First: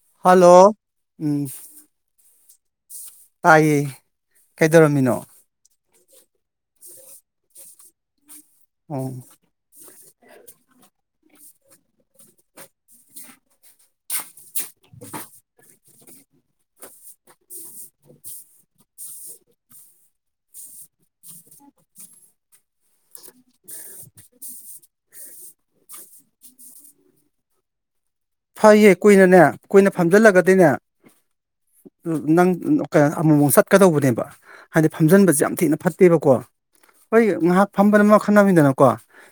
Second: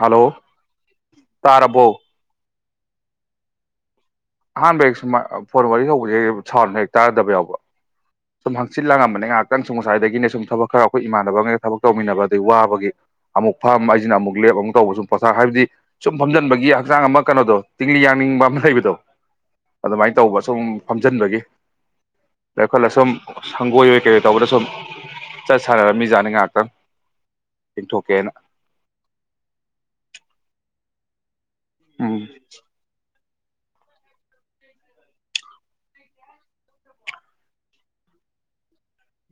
Hello hello ꯎꯝ ꯇꯥꯔꯔꯕꯣ ꯇꯥꯏꯌꯦ ꯑꯍꯥꯟꯕ ꯀꯩꯗꯧꯔꯝꯃꯤꯅꯣ ꯐꯦꯣꯔꯋꯥꯔꯤ ꯍ ꯍꯧꯖꯤꯛ ꯁꯅ ꯍꯦꯛ ꯇꯥꯔꯗꯕ ꯌꯥꯎꯕ꯭ꯔ ꯁꯨꯝ ꯑꯣ ꯍꯪꯆꯤꯜꯥꯡꯂꯝꯝꯕꯅꯦ ꯉꯥꯏꯍꯥꯛꯇꯪ ꯁ ꯉꯥꯏꯗꯒꯤ ꯁꯨꯝ ꯊꯕꯛ ꯈꯔ ꯑꯩꯈꯣꯏ ꯏꯃꯥꯟꯅꯕ ꯑꯃꯒ ꯊꯕꯛ ꯇꯧꯃꯤꯟꯅꯕ ꯑꯗꯩ ꯋꯥꯕꯒꯤ ꯑꯃꯨꯛ ꯐꯝ ꯑꯩ ꯁꯤꯅ ꯑꯃꯨꯛ ꯂꯦꯞ ꯑꯃꯨꯛ ꯇꯧꯕ ꯁꯨꯝ ꯄꯣꯠꯊꯥ ꯍꯥꯏꯕꯗꯤ ꯁꯨꯝ ꯐꯝꯖꯟꯕꯒꯤ ꯍꯛꯆꯥꯡ ꯑꯃ ꯀꯩꯅꯣꯗꯣ ꯇꯤꯡꯂꯤ ꯌꯥꯡꯅꯤꯡꯕ ꯑꯃ ꯂꯩꯕꯗꯣ ꯑꯗꯨꯃꯥꯏꯅ ꯇꯧꯕ ꯁꯨꯝ ꯐꯝꯖꯤꯟꯕꯒꯤ ꯑꯗꯩ ꯑꯩꯈꯣꯏꯂ ꯁꯨꯝ ꯁꯪꯒꯣꯏꯔꯣꯏ ꯀꯩꯔꯣ ꯇꯧꯕꯗ ꯁꯨꯝ ꯆꯠ ꯁꯥꯟꯅꯔꯕꯃꯤ ꯖꯥꯅꯤ ꯉꯥꯏꯍꯥꯛꯇꯪ ꯌꯦꯡꯊꯣꯛ ꯐꯩꯌꯦꯦ ꯀꯨꯏꯅꯅꯦ ꯀꯨꯏꯅ ꯐꯝꯖꯤꯜꯂꯒꯗꯤꯣꯏꯅꯦ ꯎꯝ ꯅꯪ ꯑꯣ ꯑꯃꯃꯥꯎ ꯆꯠꯀꯗꯧꯕꯅꯦꯕ ꯍꯥꯏꯗꯤ ꯐꯝꯖꯤꯟꯕꯁꯦ ꯌꯥꯝ ꯊꯤꯅ ꯐꯠꯇꯦꯕꯀꯣ ꯍꯣꯏ ꯉꯥꯏꯍꯥꯛ ꯐꯝꯕꯅ ꯃꯈ ꯈꯟꯅꯃꯤꯗꯅꯀꯣ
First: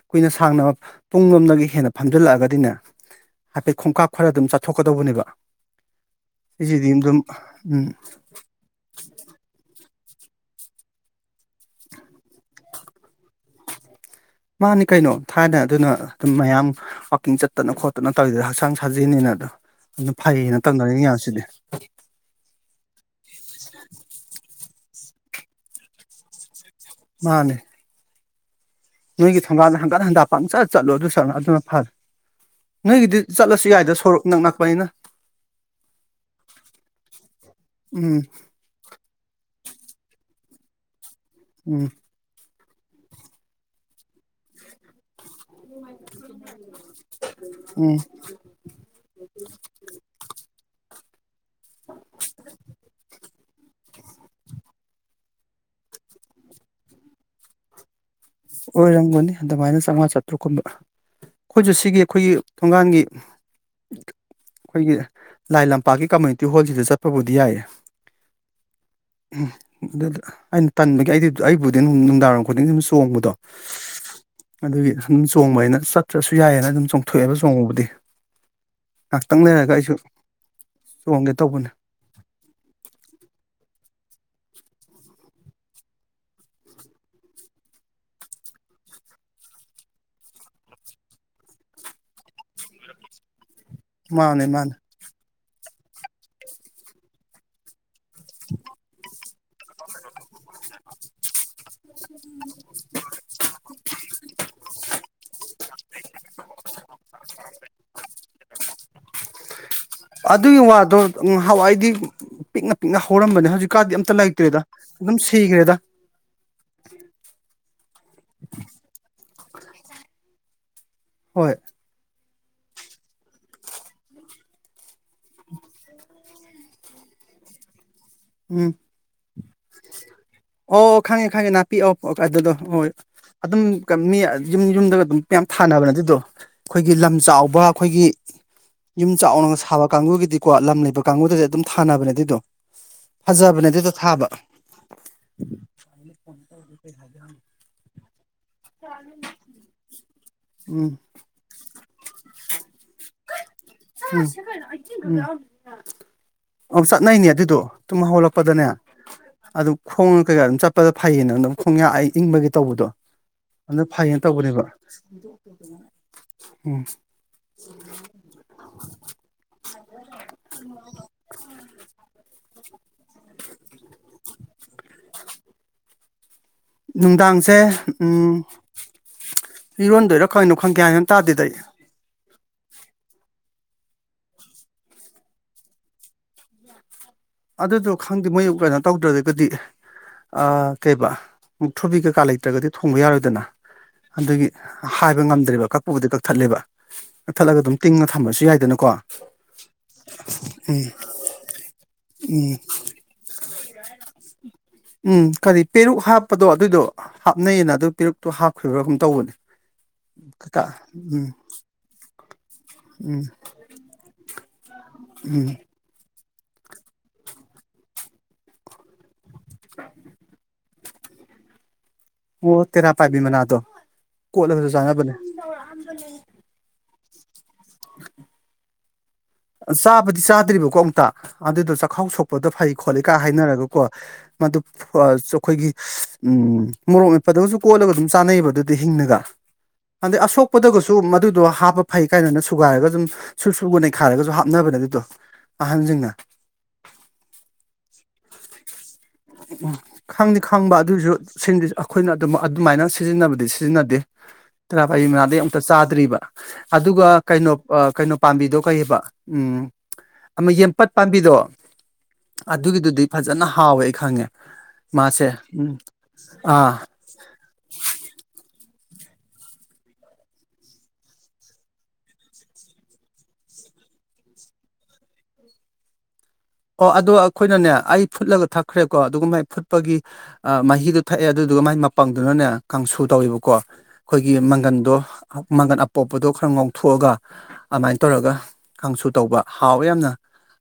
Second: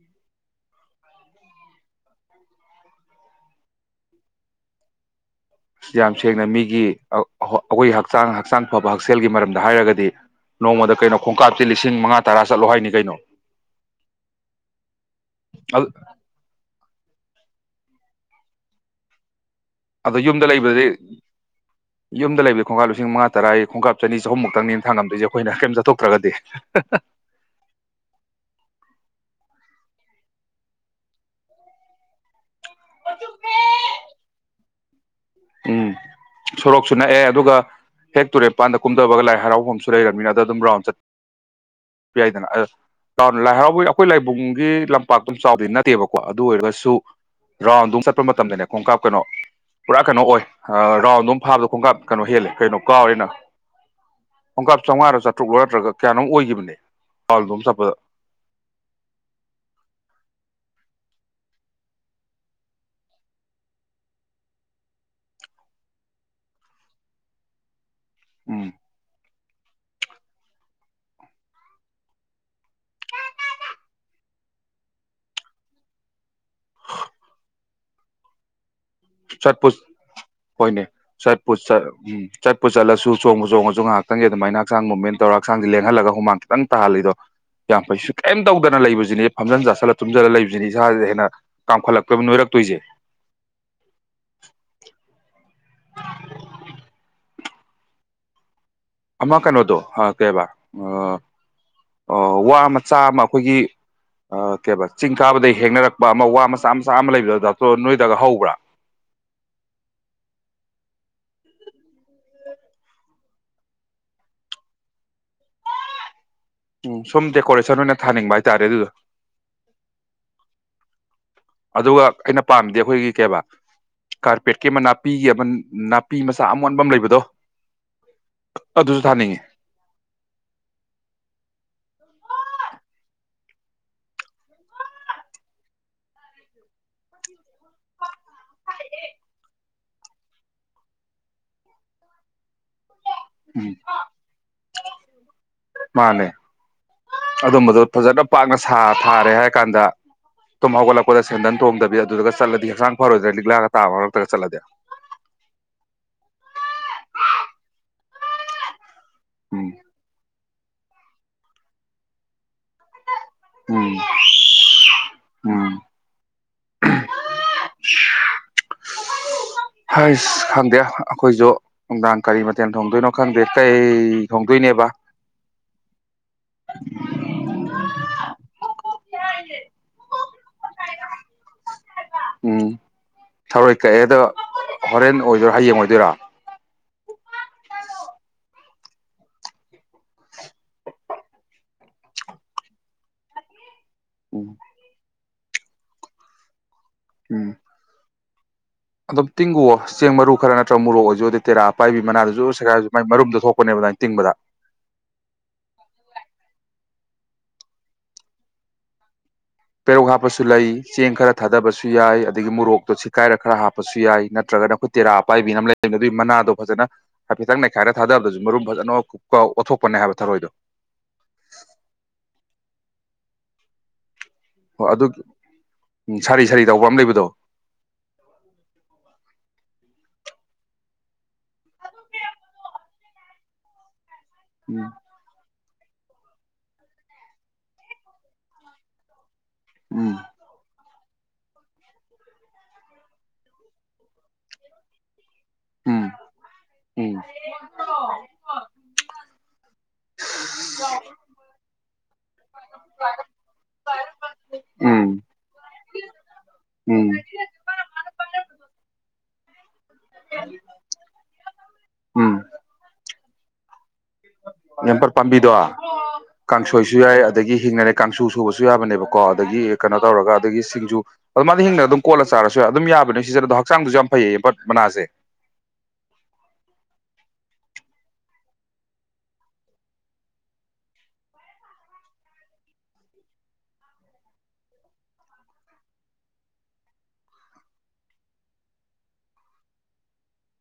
ꯀꯨꯏꯅ ꯁꯥꯡꯅ ꯄꯨꯡꯂꯣꯝꯗꯒꯤ ꯍꯦꯟꯅ ꯐꯝꯖꯜꯂꯛꯑꯒꯗꯤꯅꯦ ꯍꯥꯏꯐꯦꯠ ꯈꯣꯡꯀꯥꯞ ꯈꯔ ꯑꯗꯨꯝ ꯆꯥꯊꯣꯛꯀꯗꯧꯕꯅꯦꯕ ꯌꯥꯝ ꯁꯦꯡꯅ ꯃꯤꯒꯤ ꯎꯝ ꯑꯩꯈꯣꯏ ꯍꯛꯆꯥꯡ ꯍꯛꯆꯥꯡ ꯐꯕ ꯍꯛꯁꯦꯜꯒꯤ ꯃꯔꯝꯗ ꯍꯥꯏꯔꯒꯗꯤ ꯅꯣꯡꯃꯗ ꯀꯩꯅꯣ ꯈꯣꯡꯀꯥꯞꯇꯦ ꯂꯤꯁꯤꯡ ꯃꯉꯥ ꯇꯔꯥ ꯆꯠꯂꯣ ꯍꯥꯏꯅꯤ ꯀꯩꯅꯣ ꯃꯥꯅꯤ ꯀꯩꯅꯣ ꯊꯥꯏꯅ ꯑꯗꯨꯅ ꯑꯗꯨꯝ ꯃꯌꯥꯝ ꯋꯥꯋꯥꯛꯀꯤꯡ ꯆꯠꯇꯅ ꯈꯣꯠꯇꯅ ꯇꯧꯔꯤꯗꯅ ꯍꯛꯆꯥꯡ ꯁꯥꯖꯅꯤꯅ ꯑꯗꯨꯣ ꯑꯗꯣ ꯌꯨꯝꯗ ꯂꯩꯕꯗꯤ ꯌꯨꯝꯗ ꯂꯩꯕꯗꯤ ꯈꯣꯡꯀꯥꯞ ꯂꯤꯁꯤꯡ ꯃꯉꯥ ꯇꯔꯥ ꯈꯣꯡꯀꯥꯞ ꯆꯅꯤ ꯆꯍꯨꯝꯃꯨꯛꯇꯪꯅꯤ ꯊꯥꯡꯉꯝꯗꯁꯦ ꯑꯩꯈꯣꯏꯅ ꯀꯔꯤꯝ ꯆꯠꯊꯣꯛꯇ꯭ꯔꯒꯗꯤ ꯃꯥꯅꯦ ꯅꯣꯏꯒꯤ ꯊꯣꯡꯒꯜꯗ ꯍꯪꯀꯠ ꯍꯟꯗ ꯄꯪꯆꯠ ꯆꯠꯂꯣ ꯑꯗꯨ ꯆꯠ ꯑꯗꯨꯅ ꯐꯔ ꯅꯣꯏꯒꯤꯗꯤ ꯆꯠꯂꯁꯨ ꯌꯥꯏꯗ ꯁꯣꯔꯣꯛ ꯅꯛꯅꯛꯄꯅꯤꯅ ꯎꯝ ꯁꯣꯔꯣꯛꯁꯨ ꯅꯛꯑꯦ ꯑꯗꯨꯒ ꯎꯝ ꯍꯦꯛ ꯇꯨꯔꯦꯟꯄꯥꯟꯗ ꯀꯨꯝꯊꯕꯒ ꯂꯥꯏ ꯍꯔꯥꯎꯍꯣꯡꯗ ꯨ ꯂꯩꯔꯕꯅꯤꯅ ꯑꯗꯨꯝ ꯔꯥꯎꯟ ꯆꯠ ꯎꯝ ꯄꯤꯏꯗꯅ ꯑ ꯂꯥꯏ ꯍꯔꯥꯎꯕꯒꯤ ꯑꯩꯈꯣꯏ ꯂꯥꯏꯕꯨꯡꯒꯤ ꯂꯝ ꯄꯥꯛꯇꯝ ꯆꯥꯎꯕꯗꯤ ꯅꯠꯇꯦꯕꯀꯣ ꯑꯗꯨ ꯑꯣꯏꯔꯒꯁꯨ ꯎꯝ ꯔꯥꯎꯟꯗꯝ ꯆꯠꯄ ꯃꯇꯝꯗꯅꯦ ꯈꯣꯡꯀꯥꯞ ꯀꯩꯅꯣ ꯄꯨꯔꯥ ꯀꯩꯅꯣ ꯑꯣꯏ ꯔꯥꯎꯟ ꯑꯗꯨꯝ ꯐꯥꯕꯗ ꯈꯣꯡꯀꯥꯞ ꯀꯩꯅꯣ ꯍꯦꯜꯂꯦ ꯀꯩꯅꯣ ꯀꯥꯎꯔꯤꯦꯅ ꯄꯣꯡꯀꯥꯞ ꯆꯥꯝꯃꯉꯥꯗꯣ ꯆꯥꯇ꯭ꯔꯨꯛꯂ ꯅꯠꯇ꯭ꯔꯒ ꯀꯌꯥꯅꯣꯨꯛ ꯑꯣꯏꯈꯤꯕꯅꯦ ꯄꯥꯎꯜꯗꯣ ꯑꯃ ꯆꯠꯄꯗ ꯑꯣꯏꯔꯝꯒꯅꯤ ꯑꯗꯨꯃꯥꯏꯅ ꯆꯥꯝꯃꯉꯥ ꯆꯥꯇ꯭ꯔꯨꯛꯀꯨꯝꯕ ꯑꯩꯈꯣꯏꯁꯨ ꯁꯤꯒꯤ ꯑꯩꯈꯣꯏꯒꯤ ꯊꯣꯡꯒꯜꯒꯤ ꯑꯩꯈꯣꯏꯒꯤ ꯂꯥꯏ ꯂꯝꯄꯥꯛꯀꯤ ꯀꯝꯃꯨꯅꯤꯇꯤ ꯍꯣꯜꯁꯤꯗ ꯆꯠꯄꯕꯨꯗꯤ ꯌꯥꯏꯌꯦ ꯎꯝ ꯎꯝ ꯑꯗꯨꯗ ꯑꯩꯅ ꯇꯟꯕꯒꯤ ꯑꯩꯗꯤ ꯑꯩꯕꯨꯗꯤ ꯅꯨꯡꯗꯥꯡꯔꯏꯝ ꯈꯨꯗꯤꯡ ꯑꯗꯨꯝ ꯆꯣꯡꯕꯗꯣ ꯑꯗꯨꯒꯤ ꯑꯗꯨꯝ ꯆꯣꯡꯕ ꯍꯥꯏꯅ ꯆꯠꯇ꯭ꯔꯁꯨ ꯌꯥꯏꯑꯅ ꯑꯗꯨꯝ ꯆꯣꯡꯊꯣꯛꯑꯦꯕ ꯆꯣꯡꯉꯕꯨꯗꯤ ꯆꯠꯄꯨ ꯍꯣꯏꯅꯦ ꯆꯣꯡꯒꯦ ꯆꯠꯄꯨ ꯇꯧꯕꯅꯦ ꯎꯝ ꯆꯠꯄꯨ ꯆꯠꯂꯁꯨ ꯆꯣꯡꯕ ꯆꯣꯡꯉꯁꯨ ꯉꯥꯏꯍꯥꯛ ꯈꯤꯇꯪꯒꯤ ꯑꯗꯨꯃꯥꯏꯅ ꯍꯛꯆꯥꯡ ꯃꯨꯚꯃꯦꯟ ꯇꯧꯔꯒ ꯍꯛꯆꯥꯡꯦ ꯂꯦꯡꯍꯜꯂꯒ ꯍꯨꯃ ꯈꯤꯇ ꯇꯥꯍꯜꯂꯤꯗꯣ ꯌꯥꯝ ꯀꯩꯁꯨ ꯀꯩꯝ ꯇꯧꯗꯅ ꯂꯩꯕꯁꯤꯅꯦ ꯐꯝꯖꯟ ꯆꯥꯁꯤꯜꯂ ꯊꯨꯝꯖꯤꯜꯂ ꯂꯩꯕꯁꯤꯅꯦ ꯏꯁꯥꯁꯤꯗ ꯍꯦꯟꯅ ꯀꯥꯝꯈꯠꯂꯛꯇꯣꯏꯕ ꯅꯣꯏꯔꯛꯇꯣꯏꯁꯦ ꯃꯥꯅꯦ ꯃꯥꯅꯦ ꯑꯃ ꯀꯩꯅꯣꯗꯣ ꯀꯩꯕ ꯋꯥ ꯃꯆꯥ ꯑꯃ ꯑꯩꯈꯣꯏꯒꯤ ꯀꯩꯕ ꯆꯤꯡ ꯀꯥꯕꯗꯒꯤ ꯍꯦꯡꯅꯔꯛꯄ ꯑꯃ ꯋꯥ ꯃꯆꯥ ꯃꯆꯥ ꯑꯃ ꯂꯩꯕꯗ ꯗꯥꯛꯇ꯭ꯔꯣ ꯅꯣꯏꯗꯒ ꯍꯧꯕ꯭ꯔꯥ ꯑꯗꯨꯒꯤ ꯋꯥꯗꯣꯍꯋꯥꯏꯗꯤ ꯄꯤꯛꯅ ꯄꯤꯛꯅ ꯍꯧꯔꯝꯕꯅꯦ ꯍꯧꯖꯤꯛꯀꯥꯟꯗꯤ ꯑꯝꯇ ꯂꯩꯇ꯭ꯔꯦꯗ ꯑꯗꯨꯝ ꯁꯤꯈ꯭ꯔꯦꯗ ꯎꯝ ꯁꯨꯝ ꯗꯦꯀꯣꯔꯦꯁꯟ ꯑꯣꯏꯅ ꯊꯥꯅꯤꯡꯕ ꯍꯥꯏꯇꯥꯔꯦ ꯑꯗꯨꯗ ꯍꯣꯏ ꯑꯗꯨꯒ ꯑꯩꯅ ꯄꯥꯝꯗꯦ ꯑꯩꯈꯣꯏꯒꯤ ꯀꯩꯕ ꯀꯥꯔꯄꯦꯠꯀꯤ ꯃꯅꯥ ꯄꯤꯒꯕꯞ ꯄꯤ ꯃꯆꯥ ꯑꯃꯣꯟꯕ ꯑꯃ ꯂꯩꯕꯗꯣ ꯎꯝ ꯑꯗꯨꯁꯨ ꯊꯥꯅꯤꯡꯉꯤ ꯑꯣ ꯈꯪꯉꯦ ꯈꯪꯉꯦ ꯅꯅꯥꯄꯤ ꯑꯣ ꯑꯣ ꯀꯥꯏꯗꯗꯣ ꯍꯣꯏ ꯑꯗꯨꯝ ꯃꯤ ꯌꯨꯝ ꯌꯨꯝꯗꯒ ꯑꯗꯨꯝ ꯃꯌꯥꯝ ꯊꯥꯅꯕꯅ ꯑꯗꯨꯗꯣ ꯑꯩꯈꯣꯏꯒꯤ ꯂꯝ ꯆꯥꯎꯕ ꯑꯩꯈꯣꯏꯒꯤ ꯌꯨꯝ ꯆꯥꯎꯅꯒ ꯁꯥꯕ ꯀꯥꯡꯕꯨꯒꯤꯗꯤꯀꯣ ꯂꯝ ꯂꯩꯕ ꯀꯥꯡꯕꯨꯨꯗꯗꯤ ꯑꯗꯨꯝ ꯊꯥꯅꯕꯅꯦ ꯑꯗꯨꯗꯣ ꯐꯖꯕꯅꯦ ꯎꯝ ꯊꯥꯕ ꯃꯥꯅꯦ ꯑꯗꯝꯕꯗ ꯐꯖꯗꯣ ꯄꯥꯛꯅ ꯁꯥ ꯊꯥꯔꯦ ꯍꯥꯏꯔ ꯀꯥꯟꯗ ꯇꯨꯝ ꯎꯝ ꯍꯧꯒꯠꯂꯛꯄꯗ ꯁꯦꯟꯗꯟ ꯊꯣꯡꯗꯕꯤ ꯑꯗꯨꯗꯨꯒ ꯆꯠꯂꯗꯤ ꯍꯛꯆꯥꯡ ꯐꯔꯣꯏꯗ꯭ꯔ ꯂꯤꯛꯂꯥꯒ ꯇꯥꯕ ꯎ ꯃꯔꯛꯇꯒ ꯆꯠꯂꯗꯤ ꯎ ꯑꯣ ꯆꯠꯅꯩꯅꯦ ꯑꯗꯨꯗꯣ ꯇꯨꯝ ꯍꯧꯂꯛꯄ ꯎꯄꯗꯅ ꯎꯝ ꯑꯗꯨꯝ ꯈꯣꯡꯉ ꯀꯩꯀꯥ ꯑꯗꯨꯝ ꯆꯠ ꯆꯠꯄꯗ ꯐꯩꯌꯦꯅꯪ ꯑꯗꯨ ꯈꯣꯡꯌꯥ ꯑꯩ ꯏꯪꯕꯒꯤ ꯇꯧꯕꯗꯣ ꯑꯗꯨꯗ ꯎꯝ ꯐꯩꯌꯦꯅ ꯇꯧꯕꯅꯦꯕ ꯎꯝ ꯎꯝ [inaudible] ꯍꯁ ꯈꯪꯗꯦ ꯑꯩꯈꯣꯏꯁꯨ ꯅꯨꯡꯗꯥꯡ ꯀꯔꯤ ꯀꯇꯦꯟ ꯊꯣꯡꯗꯣꯏꯅꯣ ꯈꯪꯗꯦ ꯇꯇꯩ ꯊꯣꯡꯗꯣꯏꯅꯦꯕ ꯅꯨꯡꯗꯥꯡꯁꯦ ꯎ ꯏꯔꯣꯟꯗꯣꯏꯔꯥ ꯀꯪꯩꯅꯣ ꯈꯪ ꯀꯦ ꯍꯥꯏꯅ ꯇꯥꯗꯦꯗꯗꯤ ꯎꯝ ꯊꯔꯣꯏ ꯀꯛꯑꯦꯗ ꯍꯣꯔꯦꯟ ꯑꯣꯏꯗꯣꯏꯔꯥ ꯍꯌꯦꯡ ꯑꯣꯏꯗꯣꯏꯔꯥ ꯑꯗꯨꯗꯣ ꯈꯪꯗꯦ ꯃꯣꯏ ꯀꯩꯅꯣ ꯇꯧꯗ꯭ꯔꯒꯗꯤ ꯀꯩꯕ ꯃꯨꯛ ꯊꯨꯕꯤ ꯀꯩꯀꯥ ꯂꯩꯇ꯭ꯔꯒꯗꯤ ꯊꯣꯡꯕ ꯌꯥꯔꯣꯏꯗꯅ ꯑꯗꯨꯒꯤ ꯎꯝ ꯍꯥꯏ ꯄꯕ ꯉꯝꯗ꯭ꯔꯕ ꯀꯛꯄꯕꯨꯗꯤ ꯀꯛꯊꯠꯂꯦꯕ ꯎꯝ ꯊꯂꯒ ꯑꯗꯨꯝ ꯇꯤꯡꯅ ꯊꯝꯃꯁꯨ ꯌꯥꯏꯗꯅ ꯑꯗꯨꯝ ꯇꯤꯡꯒꯨꯑꯣ ꯆꯦꯡ ꯃꯔꯨ ꯈꯔ ꯅꯠꯇ꯭ꯔꯒ ꯎꯝ ꯃꯣꯔꯣꯛ ꯑꯣꯏꯖꯗꯤ ꯇꯦꯔꯥ ꯄꯥꯏꯕꯤ ꯃꯅꯥꯗꯨꯁꯨ ꯎꯝ ꯁꯦꯒꯥꯏꯔꯁꯨ ꯃꯥꯏ ꯃꯔꯨꯝꯗꯣ ꯊꯣꯛꯄꯅꯦꯕ ꯑꯗꯨꯃꯥꯏꯅ ꯇꯤꯡꯕꯗ ꯎꯝ ꯀꯔꯤ ꯄꯦꯔꯨꯛ ꯍꯥꯞꯄꯗꯣ ꯑꯗꯨꯏꯗꯣ ꯍꯥꯞꯅꯩꯌꯦꯅ ꯑꯗꯨ ꯄꯦꯔꯛꯇꯣ ꯍꯥꯞꯈꯤꯕ꯭ꯔꯥꯒꯨꯝ ꯇꯧꯕꯅꯦ ꯄꯦꯔꯣꯛ ꯍꯥꯞꯄꯁꯨ ꯀꯀꯥ ꯂꯩ ꯆꯦꯡ ꯎꯝ ꯈꯔ ꯊꯥꯗꯕꯁꯨ ꯌꯥꯏ ꯑꯗꯒꯤ ꯃꯣꯔꯣꯛꯇꯣ ꯎꯝ ꯁꯤꯀꯥꯏꯔ ꯈꯔ ꯍꯥꯞꯄꯁꯨ ꯌꯥꯏ ꯅꯠꯇ꯭ꯔꯒ ꯑꯩꯈꯣꯏ ꯇꯦꯔꯥ ꯎꯝ ꯑꯥꯏꯕꯤ ꯑꯃ ꯂꯩ ꯑꯗꯨꯏ ꯃꯅꯥꯗꯣ ꯐꯖꯅ ꯍꯥꯏꯐꯦꯠꯇꯪ ꯅꯩꯈꯥꯏꯔ ꯊꯥꯗꯕꯗꯁꯨ ꯃꯔꯨꯝ ꯐꯖꯅ ꯀꯑꯣꯠꯊꯣꯛꯄꯅꯦ ꯍꯥꯏꯕ ꯊꯔꯣꯏꯗꯣ [inaudible] ꯑꯣ ꯇꯦꯔꯥ ꯄꯥꯏꯕꯤ ꯃꯅꯥꯗꯣ ꯀꯣꯠꯂꯒꯁꯨ ꯍꯣ ꯑꯗꯨ ꯆꯥꯅꯕꯅꯦ ꯎ ꯁꯥꯔꯤ ꯁꯥꯔꯤ ꯇꯧꯕ ꯑꯃ ꯂꯩꯕꯗ ꯗꯣ [inaudible] ꯆꯥꯕꯗꯤ ꯆꯥꯗ꯭ꯔꯤꯕꯀꯣ ꯑꯃꯨꯛꯇ ꯑꯗꯨꯗꯣ ꯆꯥꯛꯈꯥꯎ ꯁꯣꯛꯄꯗ ꯐꯩ ꯈꯣꯠꯂꯤ ꯀꯥꯏ ꯍꯥꯏꯅꯔꯒꯀꯣ ꯃꯗꯨ ꯎꯝ ꯆꯣꯛꯈꯣꯏꯒꯤ ꯎꯝ ꯃꯣꯔꯣꯛ ꯃꯠꯄꯗꯒꯁꯨ ꯀꯣꯜꯂꯒ ꯑꯗꯨꯝ ꯆꯥꯅꯩꯌꯦꯕ ꯑꯗꯨꯗꯤ ꯍꯤꯡꯅꯒ ꯎꯝ ꯑꯗ ꯑꯁꯣꯛꯄꯗꯒꯁꯨ ꯁꯨ ꯃꯗꯨꯗꯣ ꯍꯥꯞꯄ ꯐꯩ ꯀꯥꯏꯅꯅ ꯁꯨꯒꯥꯏꯔꯒ ꯁꯨꯝ ꯁꯨꯔ ꯁꯨꯔꯒꯥ ꯅꯩ ꯈꯥꯏꯔꯒꯁꯨ ꯍꯥꯞꯅꯕꯅꯦ ꯑꯗꯨꯗꯣ ꯑꯍꯟ ꯖꯤꯡꯅ ꯎꯝ ꯎꯝ ꯈꯪꯗꯤ ꯈꯪꯕ ꯑꯗꯨꯏꯁꯨ ꯁꯤꯡꯁꯤꯁꯨ ꯈꯣꯏꯅꯠ ꯑꯗꯨꯃꯥꯏꯅ ꯁꯤꯖꯤꯟꯅꯕꯗꯤ ꯁꯤꯖꯤꯟꯅꯗꯦ ꯇꯔꯥ ꯎꯝ ꯄꯥꯏꯕꯤ ꯎꯝ ꯃꯅꯥꯗꯤ ꯑꯨꯛꯇ ꯆꯥꯗ꯭ꯔꯤꯕ ꯑꯗꯨꯒ ꯎꯝ ꯀꯩꯅꯣ ꯀꯩꯅꯣ ꯄꯥꯝꯕꯤꯗꯣ ꯀꯩꯑꯦꯕ ꯎꯝ ꯑꯃ ꯌꯦꯟꯄꯠ ꯄꯥꯝꯕꯤꯗꯣ ꯑꯗꯨꯒꯤꯗꯨꯗꯤ ꯐꯖꯅ ꯍꯥꯎꯋꯦ ꯈꯪꯉꯦ ꯅꯦꯝꯄꯠ ꯃꯥꯁꯦ ꯄꯥꯝꯕꯤꯗꯣ ꯎꯝ ꯑꯥ ꯀꯥꯡꯁꯣꯏꯁꯨ ꯌꯥꯏ ꯑꯗꯒꯤ ꯍꯤꯡꯅꯒꯥ ꯀꯥꯡꯁꯨ ꯁꯨꯕꯁꯨ ꯌꯥꯕꯅꯦꯕ ꯀꯣ ꯑꯗꯒꯤ ꯀꯩꯅꯣ ꯇꯧꯔꯒ ꯑꯗꯒꯤ ꯁꯤꯡꯖꯨ ꯑꯗꯨ ꯃꯥꯗꯤ ꯍꯤꯡꯅ ꯑꯗꯨꯝ ꯀꯣꯠꯂ ꯆꯥꯔꯁꯨ ꯑꯗꯨꯝ ꯌꯥꯕꯅꯦ ꯁꯤꯖꯟꯅꯗꯣ ꯍꯛꯆꯥꯡꯗꯁꯨ ꯌꯥꯝ ꯐꯩꯌꯦꯌꯦ ꯌꯦꯝꯄꯠ ꯃꯅꯥꯁꯦ ꯑꯣ ꯑꯗꯣ ꯑꯩꯈꯣꯏꯅꯅꯦ ꯑꯩ ꯐꯨꯠꯂꯒ ꯊꯛꯈ꯭ꯔꯦꯀꯣ ꯑꯗꯨꯒꯨ ꯃꯥꯏ ꯐꯨꯠꯄꯒꯤ ꯃꯍꯤꯗꯣ ꯊꯛꯑꯦ ꯑꯗꯨꯗꯨꯒ ꯃꯥꯏ ꯃꯄꯪꯗꯨꯅꯅꯦ ꯀꯥꯡꯁꯨ ꯇꯧꯋꯦꯕꯀꯣ ꯑꯩꯈꯣꯏꯒꯤ ꯃꯪꯒꯟꯗꯣ ꯃꯪꯒꯟ ꯑꯄꯣꯞꯄꯗꯣ ꯈꯔ ꯉꯧꯊꯣꯛꯑꯒ ꯑꯃꯥꯏꯅ ꯇꯧꯔꯒ ꯀꯥꯡꯁꯨ ꯇꯧꯕ ꯍꯥꯎꯋꯦ ꯌꯥꯝꯅ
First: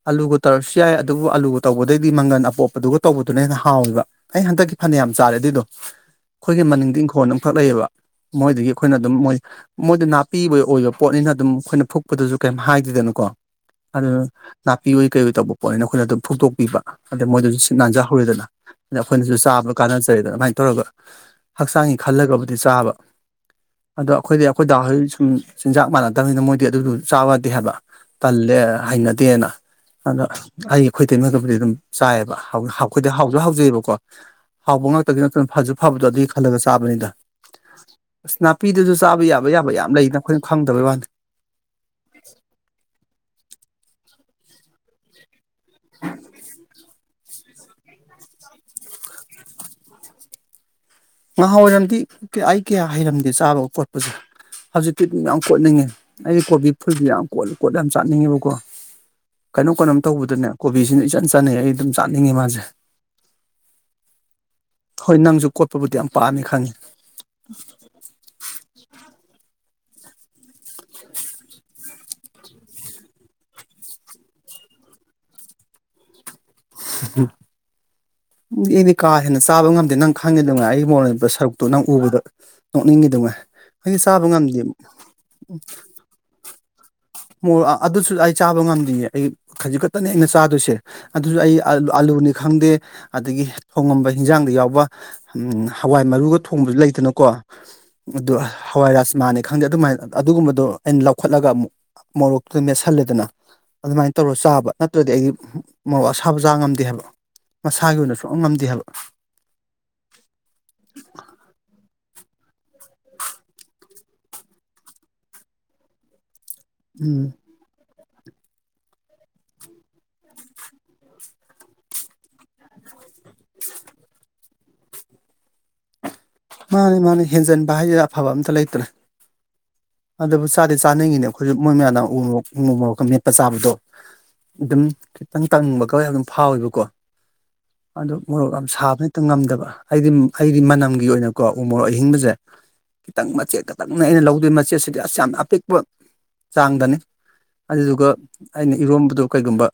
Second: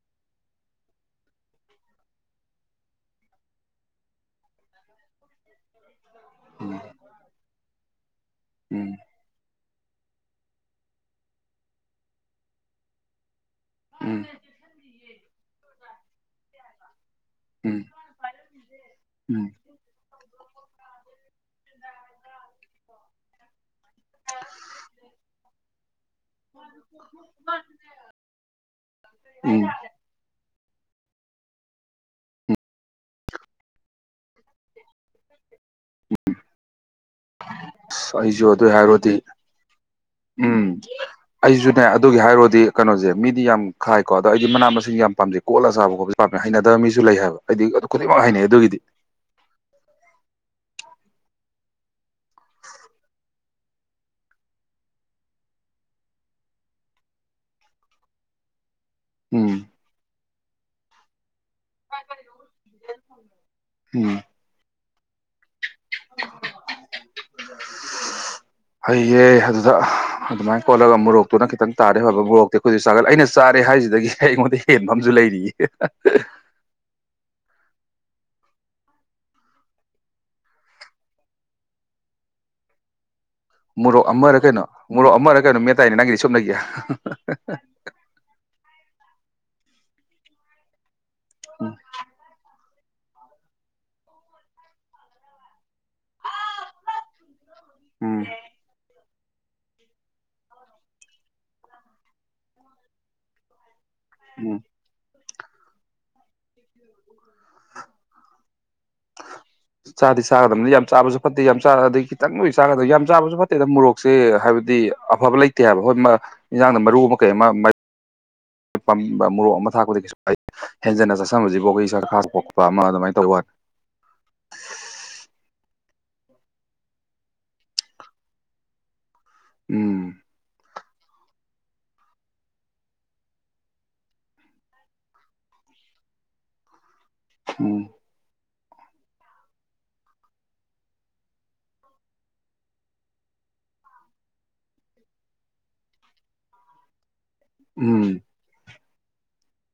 ꯑꯂꯨꯒ ꯇꯧꯔ ꯁꯨ ꯌꯥꯏ ꯑꯗꯨꯕꯨ ꯑꯂꯨꯒ ꯇꯧꯕꯗꯩꯗꯤ ꯃꯪꯒꯟ ꯑꯄꯣꯞꯄꯗꯨꯒ ꯇꯧꯕꯗꯨꯅ ꯍꯦꯟꯅ ꯍꯥꯎꯋꯕ ꯑꯩ ꯍꯟꯗꯛꯀꯤ ꯐꯅꯌꯥꯝ ꯆꯥꯔꯦ ꯑꯗꯨꯏꯗꯣ ꯑꯩꯈꯣꯏꯒꯤ ꯎꯝ ꯃꯅꯤꯡꯗꯤ ꯏꯪꯈꯣꯜ ꯑꯃꯈꯛ ꯂꯩꯌꯦꯕ ꯃꯣꯏꯗꯒꯤ ꯑꯩꯈꯣꯏꯅ ꯎꯝ ꯑꯗꯨꯝ ꯃꯣꯏ ꯃꯣꯏꯗ ꯅꯥ ꯄꯤꯕꯣꯏ ꯑꯣꯏꯕ ꯄꯣꯠꯅꯤꯅ ꯑꯗꯨꯝ ꯑꯩꯈꯣꯏꯅ ꯐꯨꯛꯄꯗꯁꯨ ꯀꯩꯝ ꯍꯥꯏꯗ꯭ꯔꯤꯗꯅꯀꯣ ꯑꯗꯨꯗꯥ ꯅꯥꯄꯤ ꯑꯣꯏ ꯀꯩꯑꯣꯏ ꯇꯧꯕꯨꯛ ꯄꯣꯠꯅꯤꯅ ꯑꯩꯈꯣꯏꯅ ꯑꯗꯨꯝ ꯐꯨꯛꯇꯣꯛꯄꯤꯕ ꯑꯗꯩ ꯃꯣꯏꯗꯁꯨ ꯁꯤꯠ ꯎꯝ ꯅꯥꯟꯖꯍꯧꯔꯦꯗꯅ ꯑꯗ ꯑꯩꯈꯣꯏꯅꯁꯨ ꯎꯝ ꯆꯥꯕ ꯀꯥꯟꯅꯖꯔꯦꯗꯅ ꯑꯗꯨꯃꯥꯏꯅ ꯇꯧꯔꯒ ꯍꯛꯆꯥꯡꯒꯤ ꯈꯜꯂꯒꯕꯨꯗꯤ ꯆꯥꯕ ꯑꯗꯣ ꯑꯩꯈꯣꯏꯗꯤ ꯑꯩꯈꯣꯏꯗꯗꯥꯍꯣꯏ ꯁꯨꯝ ꯆꯤꯟꯖꯥꯛ ꯃꯥꯟꯅꯛꯇꯕꯅꯤꯅ ꯃꯣꯏꯗꯤ ꯑꯗꯨꯗꯨ ꯆꯥꯕꯗꯦ ꯍꯥꯏꯕ ꯇꯟ ꯍꯩꯅꯗꯦꯅ ꯎꯝ ꯑꯗꯣ ꯑꯩꯒꯤ ꯑꯩꯈꯣꯏ ꯇꯩꯝꯅꯕꯨꯗꯤ ꯑꯗꯨꯝ ꯆꯥꯏꯑꯕ ꯑꯩꯈꯣꯏꯗꯤ ꯍꯥꯎꯁꯨ ꯍꯥꯎꯖꯩꯑꯕꯀꯣ [inaudible] ꯍꯥꯎꯕ ꯉꯥꯛꯇꯒꯤ ꯅꯠꯇꯅ ꯐꯁꯨ ꯐꯕꯗꯣ ꯑꯗꯨꯒꯤ ꯈꯜꯂꯒ ꯆꯥꯕꯅꯤꯗ ꯑꯁ ꯑꯩꯁꯨ ꯑꯗꯨꯏ ꯅꯥꯄꯤꯗꯨꯁꯨ ꯍꯥꯏꯔꯣꯗꯤ ꯆꯥꯕ ꯌꯥꯕ ꯌꯥꯕ ꯌꯥꯝ ꯂꯩꯗ ꯑꯩꯈꯣꯏꯅ ꯎꯝ ꯈꯪꯗꯕꯩ ꯋꯥꯅꯤ ꯑꯩꯁꯨꯅꯦ ꯑꯗꯨꯒꯤ ꯍꯥꯏꯔꯣꯗꯤ ꯀꯩꯅꯣꯁꯦ ꯃꯤꯗꯤ ꯌꯥꯝ ꯈꯥꯏ ꯀꯣ ꯑꯗꯣ ꯑꯩꯗꯤ ꯃꯅꯥ ꯃꯁꯤꯡ ꯌꯥꯝ ꯄꯥꯝꯖꯩ ꯀꯣꯠꯂ ꯆꯥꯕ ꯈꯣꯠꯄꯖꯦ ꯄꯥꯛ ꯍꯩꯅꯗ ꯃꯤꯁꯨ ꯂꯩ ꯍꯥꯏꯕ ꯍꯥꯏꯗꯤ ꯑꯗꯨ ꯈꯨꯗꯤꯡꯃꯛ ꯍꯥꯏꯅꯩ ꯑꯗꯨꯒꯤꯗꯤ ꯉꯥꯍꯥ ꯑꯣꯏꯔꯝꯗꯤ ꯑꯩ ꯀꯌꯥ ꯍꯩꯔꯝꯗꯦ ꯆꯥꯕ ꯈꯣꯠꯄꯁꯦ ꯍꯧꯖꯤꯛꯇꯤ ꯑꯗꯨꯝ ꯌꯥꯝ ꯀꯣꯠꯅꯤꯡꯉꯦ ꯑꯩꯒꯤ ꯀꯣꯕꯤ ꯐꯨꯜꯁꯦ ꯌꯥꯝ ꯀꯣꯠꯂ ꯀꯣꯠꯂ ꯌꯥꯝ ꯆꯥꯅꯤꯡꯉꯦꯕꯀꯣ ꯎꯝ ꯀꯩꯅꯣ ꯀꯩꯅꯣꯝ ꯇꯧꯕꯗꯨꯅꯦ ꯀꯣꯕꯤꯁꯤꯅ ꯏꯆꯟ ꯆꯠꯅꯤ ꯑꯩ ꯑꯗꯨꯝ ꯆꯥꯅꯤꯡꯉꯤ ꯃꯥꯁꯦ꯫ ꯎꯝ ꯍꯣꯏ ꯅꯪꯁꯨ ꯀꯣ꯫ ꯄꯕꯨꯗꯤ ꯌꯥꯝ ꯄꯥꯝꯃꯤ ꯈꯪꯉꯤ꯫ [unintelligible] ꯏꯍꯦ ꯑꯗꯨꯗ ꯑꯗꯨꯃꯥꯏꯅ ꯀꯣꯠꯂꯒ ꯃꯣꯔꯣꯛꯇꯨꯅ ꯈꯤꯇꯪ ꯇꯥꯔꯦ [unintelligible] ꯃꯣꯔꯣꯛꯇꯦꯛꯄꯁꯦ ꯆꯥꯒꯜꯂꯦ ꯑꯩꯅ ꯆꯥꯔꯦ ꯍꯥꯏꯁꯤꯗꯒꯤ ꯑꯩꯉꯣꯟꯗ ꯍꯦꯟꯕ ꯑꯝꯁꯨ ꯂꯩꯔꯤꯌꯦ꯫ ꯑꯩꯗꯤ ꯀꯥ ꯍꯦꯟꯅ ꯆꯥꯕ ꯉꯝꯗꯦ ꯅꯪ ꯈꯪꯉꯤꯗꯨꯉꯥꯏ ꯑꯩꯒꯤ ꯃꯣꯔꯣꯛ ꯃꯦꯠꯄ ꯁꯔꯨꯛꯇꯨ ꯅꯪ ꯎꯕꯗ ꯅꯣꯛꯅꯤꯡꯏꯗꯨꯉꯥꯢ꯫ ꯃꯣꯔꯣꯛ ꯑꯃꯔ ꯀꯩꯅꯣ ꯃꯣꯔꯣꯛ ꯑꯃꯔ ꯀꯩꯅꯣ ꯃꯦꯠꯇꯏꯅꯦ ꯅꯪꯒꯤꯗꯤ ꯁꯨꯞꯅꯒꯤ꯫ ꯑꯗꯨꯁꯨ ꯑꯩ ꯆꯥꯕ ꯉꯝꯗꯤꯌꯦ ꯑꯩ ꯍꯧꯖꯤꯛ ꯈꯛꯇꯅꯤ ꯑꯩꯅ ꯆꯥꯗꯣꯏꯁꯦ꯫ ꯑꯗꯨꯁꯨ ꯑꯩ ꯎꯝ ꯑꯥꯑꯥꯂꯨꯅꯤ ꯈꯪꯗꯦ꯫ ꯑꯗꯒꯤ ꯊꯣꯡꯉꯝꯕ ꯍꯤꯟꯖꯥꯡꯗ ꯌꯥꯎꯕ ꯎꯝ꯫ ꯍꯋꯥꯏ ꯃꯔꯨꯒ ꯊꯣꯡꯕꯁꯨ ꯂꯩꯗꯅꯀꯣ ꯑ ꯎꯝ ꯍꯋꯥꯏꯔꯥꯁ꯫ ꯃꯥꯅꯦ ꯈꯪꯗꯦ ꯑꯗꯨꯃꯥꯏꯅ ꯑꯗꯨꯒꯨꯝꯕꯗꯣ ꯑꯩꯅ ꯂꯧꯈꯠꯂꯒ ꯑꯃꯨꯛ ꯃꯣꯔꯣꯛꯇꯨ ꯃꯦꯠꯁꯜꯂꯦꯗꯅ꯫ ꯑꯗꯨꯃꯥꯏꯅ ꯇꯧꯔ ꯎꯝ ꯆꯥꯕ ꯅꯠꯇ꯭ꯔꯗꯤ ꯑꯩ ꯃꯣꯔꯣꯛ ꯑꯁꯥꯕꯆꯕꯥ ꯉꯝꯗꯦ ꯍꯥꯏꯕ ꯃꯁꯥꯒꯤ ꯑꯣꯏꯅ ꯁꯨꯉꯝꯉꯝꯗꯦ ꯍꯥꯏꯕ꯫ ꯆꯥꯗꯤ ꯆꯥꯒꯗꯕꯅꯤ ꯌꯥꯝ ꯆꯥꯕꯁꯨ ꯐꯠꯇꯦ ꯌꯥꯝ ꯆꯔꯗꯤ꯫ ꯈꯤꯇꯪ ꯕꯨꯗꯤ ꯆꯥꯒꯗꯝꯅꯤ ꯌꯥꯝ ꯆꯥꯕꯁꯨ ꯐꯠꯇꯦꯗ ꯃꯣꯔꯣꯛꯁꯦ ꯍꯥꯏꯕꯗꯤ ꯑꯐꯕ ꯂꯩꯇꯦ ꯍꯥꯏꯕ ꯍꯣꯏꯃ ꯏꯪꯖꯥꯡꯗ ꯃꯔꯨ ꯑꯃ ꯎꯝ ꯀꯩ ꯑꯃ꯫ ꯄꯝꯕ ꯃꯣꯔꯣꯛ ꯑꯃ ꯊꯥꯛꯄꯗꯤ ꯀꯩꯁꯨ ꯀꯥꯏꯗꯦ ꯍꯦꯟꯖꯟꯅ ꯆꯥꯁꯟꯕꯁꯤꯕꯨ ꯑꯩꯈꯣꯏꯗ [unintelligible] ꯄꯣꯛꯄ ꯑꯃ ꯑꯗꯨꯃꯥꯏꯅ ꯇꯧꯕ ꯋꯥꯅꯦ ꯃꯥꯅꯦ ꯃꯥꯅꯦ ꯍꯦꯟꯖꯟꯕ ꯍꯥꯏꯁꯤ ꯑꯐꯕ ꯑꯝꯇ ꯂꯩꯇ꯭ꯔꯦ꯫ ꯎꯝ꯫ ꯑꯩꯗꯤ ꯆꯥꯅꯤꯡꯉꯤꯅꯦ ꯑꯩꯈꯣꯏꯁꯨ ꯃꯣꯏ ꯃꯌꯥꯝꯅ ꯎ ꯃꯣꯔꯣꯛ ꯎ ꯃꯣꯔꯣꯛꯀ ꯃꯦꯠꯄ ꯆꯥꯕꯗꯣ ꯑꯗꯨꯝ ꯈꯤꯇꯪ ꯇꯪꯕꯒ ꯑꯗꯨꯝ ꯐꯥꯎꯋꯦꯕꯀꯣ꯫ ꯎꯝ ꯑꯗꯨ ꯃꯣꯔꯣꯛ ꯁꯥꯕ ꯍꯦꯛꯇ ꯉꯝꯗꯕ ꯑꯩꯗꯤ ꯑꯩꯗꯤ ꯃꯅꯝꯒꯤ ꯑꯣꯏꯅ꯫ ꯀꯣ ꯎꯃꯣꯔꯣꯛ ꯑꯍꯤꯡꯕꯁꯦ ꯈꯤꯇꯪ ꯃꯆꯦꯠ ꯈꯇꯪꯅꯦ ꯑꯩꯅ ꯂꯧꯗꯣꯏ ꯃꯆꯦꯠꯁꯤꯗꯤ ꯑꯁ ꯌꯥꯝꯅ ꯑꯄꯤꯛꯄ ꯆꯥꯡꯗꯅꯤ꯫ ꯎꯝ ꯑꯗꯨꯗꯨꯒ ꯑꯩꯅꯤ꯫ ꯏꯔꯣꯝꯕꯗꯣ ꯀꯩꯒꯨꯝꯕ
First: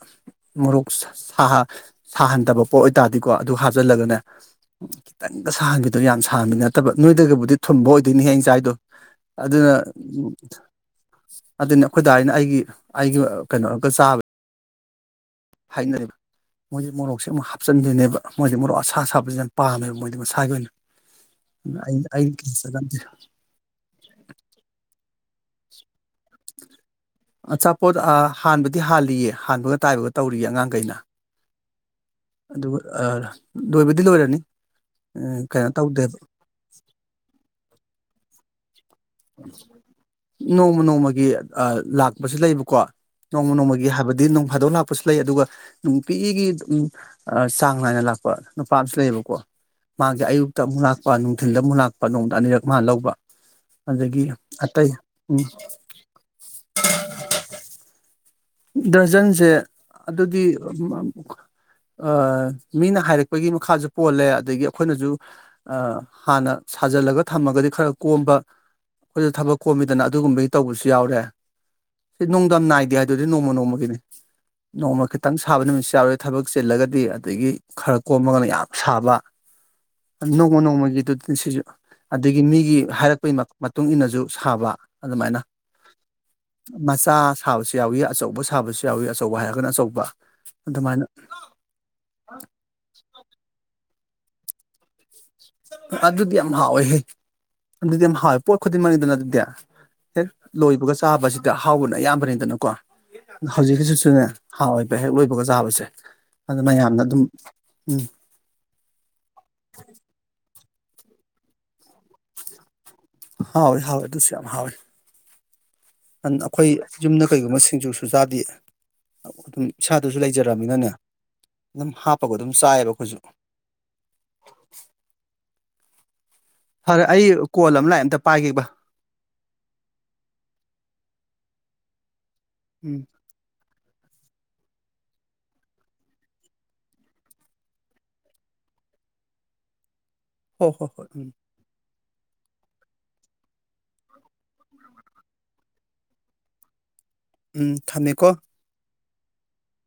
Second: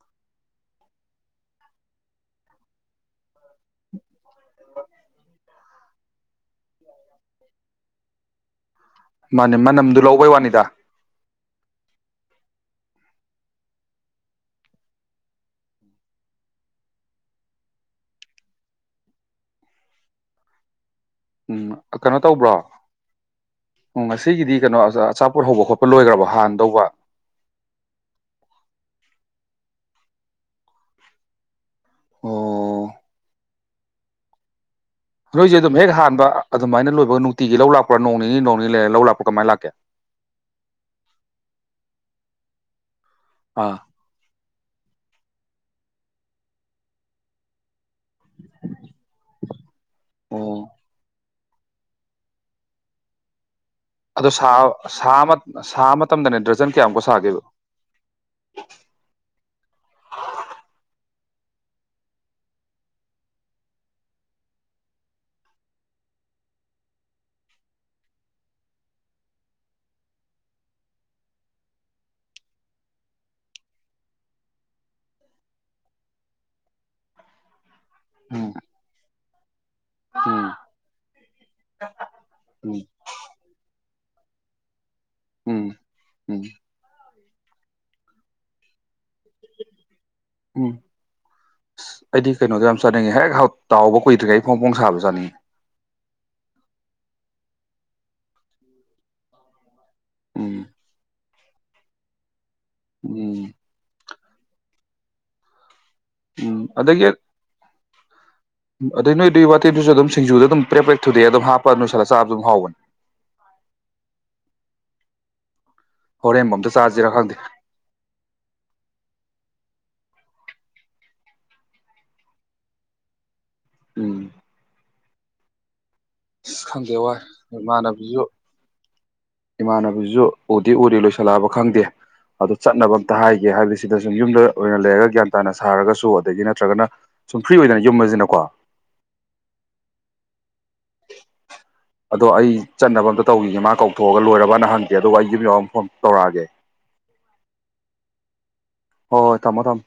ꯃꯣꯔꯣꯛ ꯁꯥꯁꯥꯍꯟꯗꯕ ꯄꯣꯠ ꯑꯣꯏꯇꯥꯔꯗꯤꯀꯣ ꯑꯗꯨ ꯍꯥꯞꯆꯜꯂꯒꯅꯦ꯫ ꯈꯤꯇꯪ꯫ ꯁꯥꯍꯟꯕꯤꯗꯣ ꯌꯥꯝ ꯁꯥꯍꯟꯕꯤ ꯅꯠꯇꯕ ꯅꯣꯏꯗꯒꯕꯨꯗꯤ ꯊꯨꯝꯕ ꯑꯣꯏꯗꯣꯏꯅꯤꯍꯦ ꯑꯩꯏ ꯆꯥꯏꯗꯣ꯫ ꯃꯥꯅꯤ ꯑꯗꯨꯅ ꯃꯅꯝꯗꯨ ꯂꯧꯕꯩ ꯋꯥꯅꯤꯗ ꯑꯗꯨꯅꯤ ꯑꯩꯈꯣꯏꯗꯥꯢ ꯑꯩꯒꯤ ꯑꯩꯒꯤ ꯀꯩꯅꯣ ꯑꯝꯀꯥ ꯆꯥꯕ꯫ ꯍꯥꯏꯅꯩ ꯃꯣꯏꯗꯤ ꯃꯣꯔꯣꯛꯁꯦ ꯑꯃꯨꯛ ꯍꯥꯞꯆꯤꯟꯗꯅꯦꯕ ꯃꯣꯏꯗꯤ ꯃꯣꯔꯣꯛ ꯑꯁꯥ ꯑꯁꯥꯕꯁꯦ ꯌꯥꯝ ꯄꯥꯝꯃꯦꯕ ꯃꯣꯏꯗꯤ ꯃꯁꯥꯒꯤ ꯑꯣꯏꯅ꯫ ꯎꯝ ꯑꯩ ꯀꯩꯅꯣ ꯑꯩ ꯇꯧꯕ꯭ꯔꯣ ꯆꯒꯟꯗꯦ ꯎꯝ ꯉꯁꯤꯒꯤꯗꯤ ꯀꯩꯅꯣ ꯑꯆꯥꯄꯣꯠ ꯍꯧꯕ ꯈꯣꯠꯄ ꯂꯣꯏꯈ꯭ꯔꯕ ꯍꯥꯟꯅꯗꯧꯕ ꯑꯆꯥꯄꯣꯠ ꯍꯥꯟꯕꯗꯤ ꯍꯜꯂꯤꯌꯦ ꯍꯥꯟꯕꯒ ꯇꯥꯏꯕꯒ ꯇꯧꯔꯤꯌꯦ ꯑꯉꯥꯡꯈꯩꯅ ꯑꯗꯨꯒ ꯑꯣ ꯑꯥ ꯂꯣꯏꯕꯗꯤ ꯂꯣꯏꯔꯅꯤ ꯅꯣꯏꯁꯦ ꯀꯩꯅꯣ ꯑꯗꯨꯝ ꯍꯦꯛ ꯇꯧꯗꯦꯕ ꯍꯥꯟꯕ ꯑꯗꯨꯃꯥꯏꯅ ꯂꯣꯏꯕ ꯅꯨꯡꯇꯤꯒꯤ ꯂꯧ ꯂꯥꯛꯄ꯭ꯔꯥ ꯅꯣꯡ ꯅꯤꯅꯤ ꯅꯣꯡ ꯅꯤꯅꯤ ꯂꯩꯔ ꯂꯧ ꯂꯥꯛꯄ꯭ꯔꯥ ꯀꯃꯥꯏꯅ ꯂꯥꯛꯀꯦ ꯅꯣꯡꯃ ꯅꯣꯡꯃꯒꯤ ꯂꯥꯛ ꯃꯁꯤ ꯂꯩꯕꯀꯣ ꯅꯣꯡꯃ ꯑꯥ ꯅꯣꯡꯃꯒꯤ ꯍꯥꯏꯕꯗꯤ ꯅꯨꯡ ꯐꯥꯗꯣꯛ ꯂꯥꯛꯄꯁꯨ ꯂꯩ ꯑꯗꯨꯒ ꯅꯨꯡꯇꯤꯒꯤ ꯎꯝ ꯆꯥ ꯅꯨꯡꯉꯥꯏꯅ ꯂꯥꯛꯄ ꯅꯨꯄꯥ ꯑꯃꯁꯨ ꯂꯩꯌꯦꯕꯀꯣ ꯃꯥꯒꯤ ꯑꯣ ꯑꯌꯨꯛꯇ ꯑꯃꯨꯛ ꯂꯥꯛꯄ ꯅꯨꯡꯊꯤꯜꯗ ꯑꯃꯨꯛ ꯂꯥꯛꯄ ꯅꯣꯡꯗ ꯑꯅꯤꯔꯛ ꯃꯥ ꯂꯧꯕ ꯑꯗꯒꯤ ꯑꯗ ꯑꯇꯩ ꯎꯝ ꯁꯥꯕ ꯃꯇꯝꯗꯅꯦ ꯗ꯭ꯔꯖꯟ ꯀꯌꯥꯃꯨꯛꯀꯛ ꯁꯥꯒꯦꯕ ꯗꯔꯖꯟꯁꯦ ꯑꯗꯨꯗꯤ ꯃꯤꯅ ꯍꯥꯏꯔꯛꯄꯒꯤ ꯃꯈꯥꯁꯨ ꯄꯣꯜꯂꯦ ꯑꯗꯒꯤ ꯑꯩꯈꯣꯏꯅꯁꯨ ꯍꯥꯟꯅ ꯁꯥꯖꯜꯂꯒ ꯊꯝꯃꯒꯗꯤ ꯈꯔ ꯀꯣꯝꯕ ꯑꯩꯈꯣꯏꯁꯨ ꯊꯕꯛ ꯀꯣꯝꯃꯤꯗꯅ ꯑꯗꯨꯒꯨꯝꯕꯒꯤ ꯇꯧꯕꯁꯨ ꯌꯥꯎꯔꯦ ꯁꯤ ꯅꯣꯡꯗꯝ ꯅꯥꯏꯗꯦ ꯍꯥꯏ ꯑꯗꯨꯗꯤ ꯅꯣꯡꯃ ꯅꯣꯡꯃꯒꯤꯅꯤ ꯅꯣꯡꯃ ꯈꯤꯇꯪ ꯁꯥꯕ ꯅꯨꯃꯤꯠꯁꯤ ꯌꯥꯎꯔꯣꯏ ꯊꯕꯛ ꯆꯤꯜꯂꯒꯗꯤ ꯑꯗꯒꯤ ꯈꯔ ꯀꯣꯝꯃꯒꯅ ꯎꯝ ꯌꯥꯝ ꯁꯥꯕ ꯎꯝ ꯅꯣꯡꯃ ꯅꯣꯡꯃꯒꯤꯗꯨ ꯁꯤꯁꯨ ꯑꯗꯒꯤ ꯎꯝ ꯃꯤꯒꯤ ꯍꯥꯏꯔꯛꯄꯒꯤ ꯃꯇꯨꯡ ꯏ ꯃꯇꯨꯡꯏꯟꯅꯁꯨ ꯁꯥꯕ ꯑꯗꯨꯃꯥꯏꯅ ꯎꯝ ꯎꯝ ꯃꯆꯥ ꯍꯥꯎ ꯌꯥꯎꯏ ꯑꯆꯧꯕ ꯁꯥꯕꯁꯨ ꯌꯥꯎꯏ ꯑꯆꯧꯕ ꯍꯥꯏꯔꯒꯅ ꯑꯆꯧꯕ ꯎꯝ ꯑꯗꯨꯃꯥꯏꯅ ꯑ ꯑꯩꯗꯤ ꯀꯩꯅꯣꯗꯣ ꯌꯥꯝ ꯆꯥꯅꯤꯡꯉꯦ ꯍꯦꯛ ꯇꯥꯎꯕ ꯀꯨꯏꯗ꯭ꯔꯤꯉꯩ ꯐꯣꯡ ꯐꯣꯡ ꯁꯥꯕꯗꯣ ꯆꯥꯅꯤꯡ ꯏ ꯑꯗꯨꯗꯤ ꯌꯥꯝ ꯍꯥꯎꯋꯦꯍꯦ ꯑꯗꯨꯗꯤ ꯌꯥꯝ ꯍꯥꯎꯋꯦ ꯄꯣꯠ ꯈꯨꯗꯤꯡꯃꯛꯅꯤꯗꯅ ꯑꯗꯨꯗꯤ ꯍꯦꯛ ꯎꯝ ꯂꯣꯏꯕꯒ ꯆꯥꯕꯁꯤ ꯑꯍꯥꯎꯕꯅ ꯑꯌꯥꯝꯕꯅꯤꯗꯅ ꯀꯣ ꯎꯝ ꯍꯧꯖꯤꯛꯀꯤꯖꯤꯁꯨꯅꯦ ꯍꯥꯎꯏ ꯕꯍꯦꯛꯂꯣꯏꯕꯒ ꯆꯥꯕꯁꯦ ꯎꯝ ꯑꯗꯨꯅ ꯌꯥꯝꯅ ꯑꯗꯒꯤ ꯑꯗꯨꯝ ꯎꯝ ꯑꯗꯩ ꯅꯣꯏ ꯑꯗꯨꯏ ꯋꯥꯇꯩꯗꯨꯁꯨ ꯑꯗꯨꯝ ꯁꯤꯡꯖꯨꯗ ꯑꯗꯨꯝ ꯄ꯭ꯔꯦ ꯄ꯭ꯂꯦꯛ ꯊꯨꯗꯦꯛ ꯑꯗꯨꯝ ꯍꯥꯞꯄ ꯑꯗꯨ ꯅꯣꯏꯁꯠꯂ ꯆꯥꯕ ꯑꯗꯨꯝ ꯍꯧꯕꯅꯤ ꯍꯥꯎꯏ ꯍꯥꯎꯏ ꯑꯗꯨꯁꯨ ꯌꯥꯝ ꯍꯥꯎꯏ ꯍꯣꯔꯦꯟ ꯑꯝꯇ ꯑꯩꯈꯣꯏ ꯆꯥꯁꯤꯔꯥ ꯌꯨꯝꯗ ꯈꯪꯗꯦ ꯀꯩꯒꯨꯝꯕꯁꯤꯡꯁꯨ ꯆꯨꯖꯥꯗꯦ ꯑꯗꯨꯝ ꯏꯁꯥꯗꯨꯁꯨ ꯂꯩꯖꯔꯕꯝꯃꯤꯅꯅꯦ ꯑꯗꯨꯝ ꯍꯥꯞꯄꯒ ꯑꯗꯨꯝ ꯆꯥꯏꯑꯕ ꯑꯩꯈꯣꯏꯁꯨ [inaudible] ꯎꯝ ꯑꯁ ꯈꯪꯗꯦ ꯐꯔꯦ ꯋꯥꯏ ꯑꯩ ꯀꯣꯜ ꯑꯃ ꯂꯥꯛꯑꯦ ꯑꯝꯇ ꯏꯃꯥꯟꯅꯕꯁꯨ ꯄꯥꯏꯒꯦꯕ ꯏꯃꯥꯟꯅꯕꯁꯨ ꯎꯗꯤ ꯎꯔꯤ ꯂꯣꯏꯁꯤꯜꯂꯛꯑꯕ ꯈꯪꯗꯦ ꯑꯗꯨ ꯆꯠꯅꯕ ꯎꯝ ꯑꯝꯇ ꯍꯥꯏꯒꯦ ꯍꯥꯏ ꯁꯤꯗ ꯁꯨꯝ ꯌꯨꯝꯗ ꯑꯣꯏꯅ ꯂꯩꯔꯒ ꯒ꯭ꯌꯥꯟ ꯇꯥꯅ ꯁꯥꯔꯒꯁꯨ ꯑꯗꯒꯤ ꯅꯠꯇ꯭ꯔꯒꯅ ꯁꯨꯝ ꯐ꯭ꯔꯤ ꯑꯣꯏꯗꯅ ꯌꯨꯝꯕꯁꯤꯅꯀꯣ ꯍꯣ ꯍꯣ ꯍꯣꯏ ꯎꯝ ꯑꯗꯣ ꯑꯩ ꯆꯠꯅꯕ ꯑꯝꯇ ꯇꯧꯈꯤꯒꯦ ꯃꯥ ꯀꯧꯊꯣꯛꯑꯒ ꯂꯣꯏꯔꯕꯅ ꯍꯪꯒꯦ ꯑꯗꯨꯒ ꯑꯩ ꯌꯨꯝ ꯌꯧꯔꯒ ꯑꯃꯨꯛ ꯐꯣꯟ ꯇꯧꯔꯛꯑꯒꯦ ꯎꯝ ꯊꯝꯃꯦꯀꯣ ꯍꯣꯏ ꯍꯣꯏ ꯊꯝꯃꯣ ꯊꯝꯃꯣ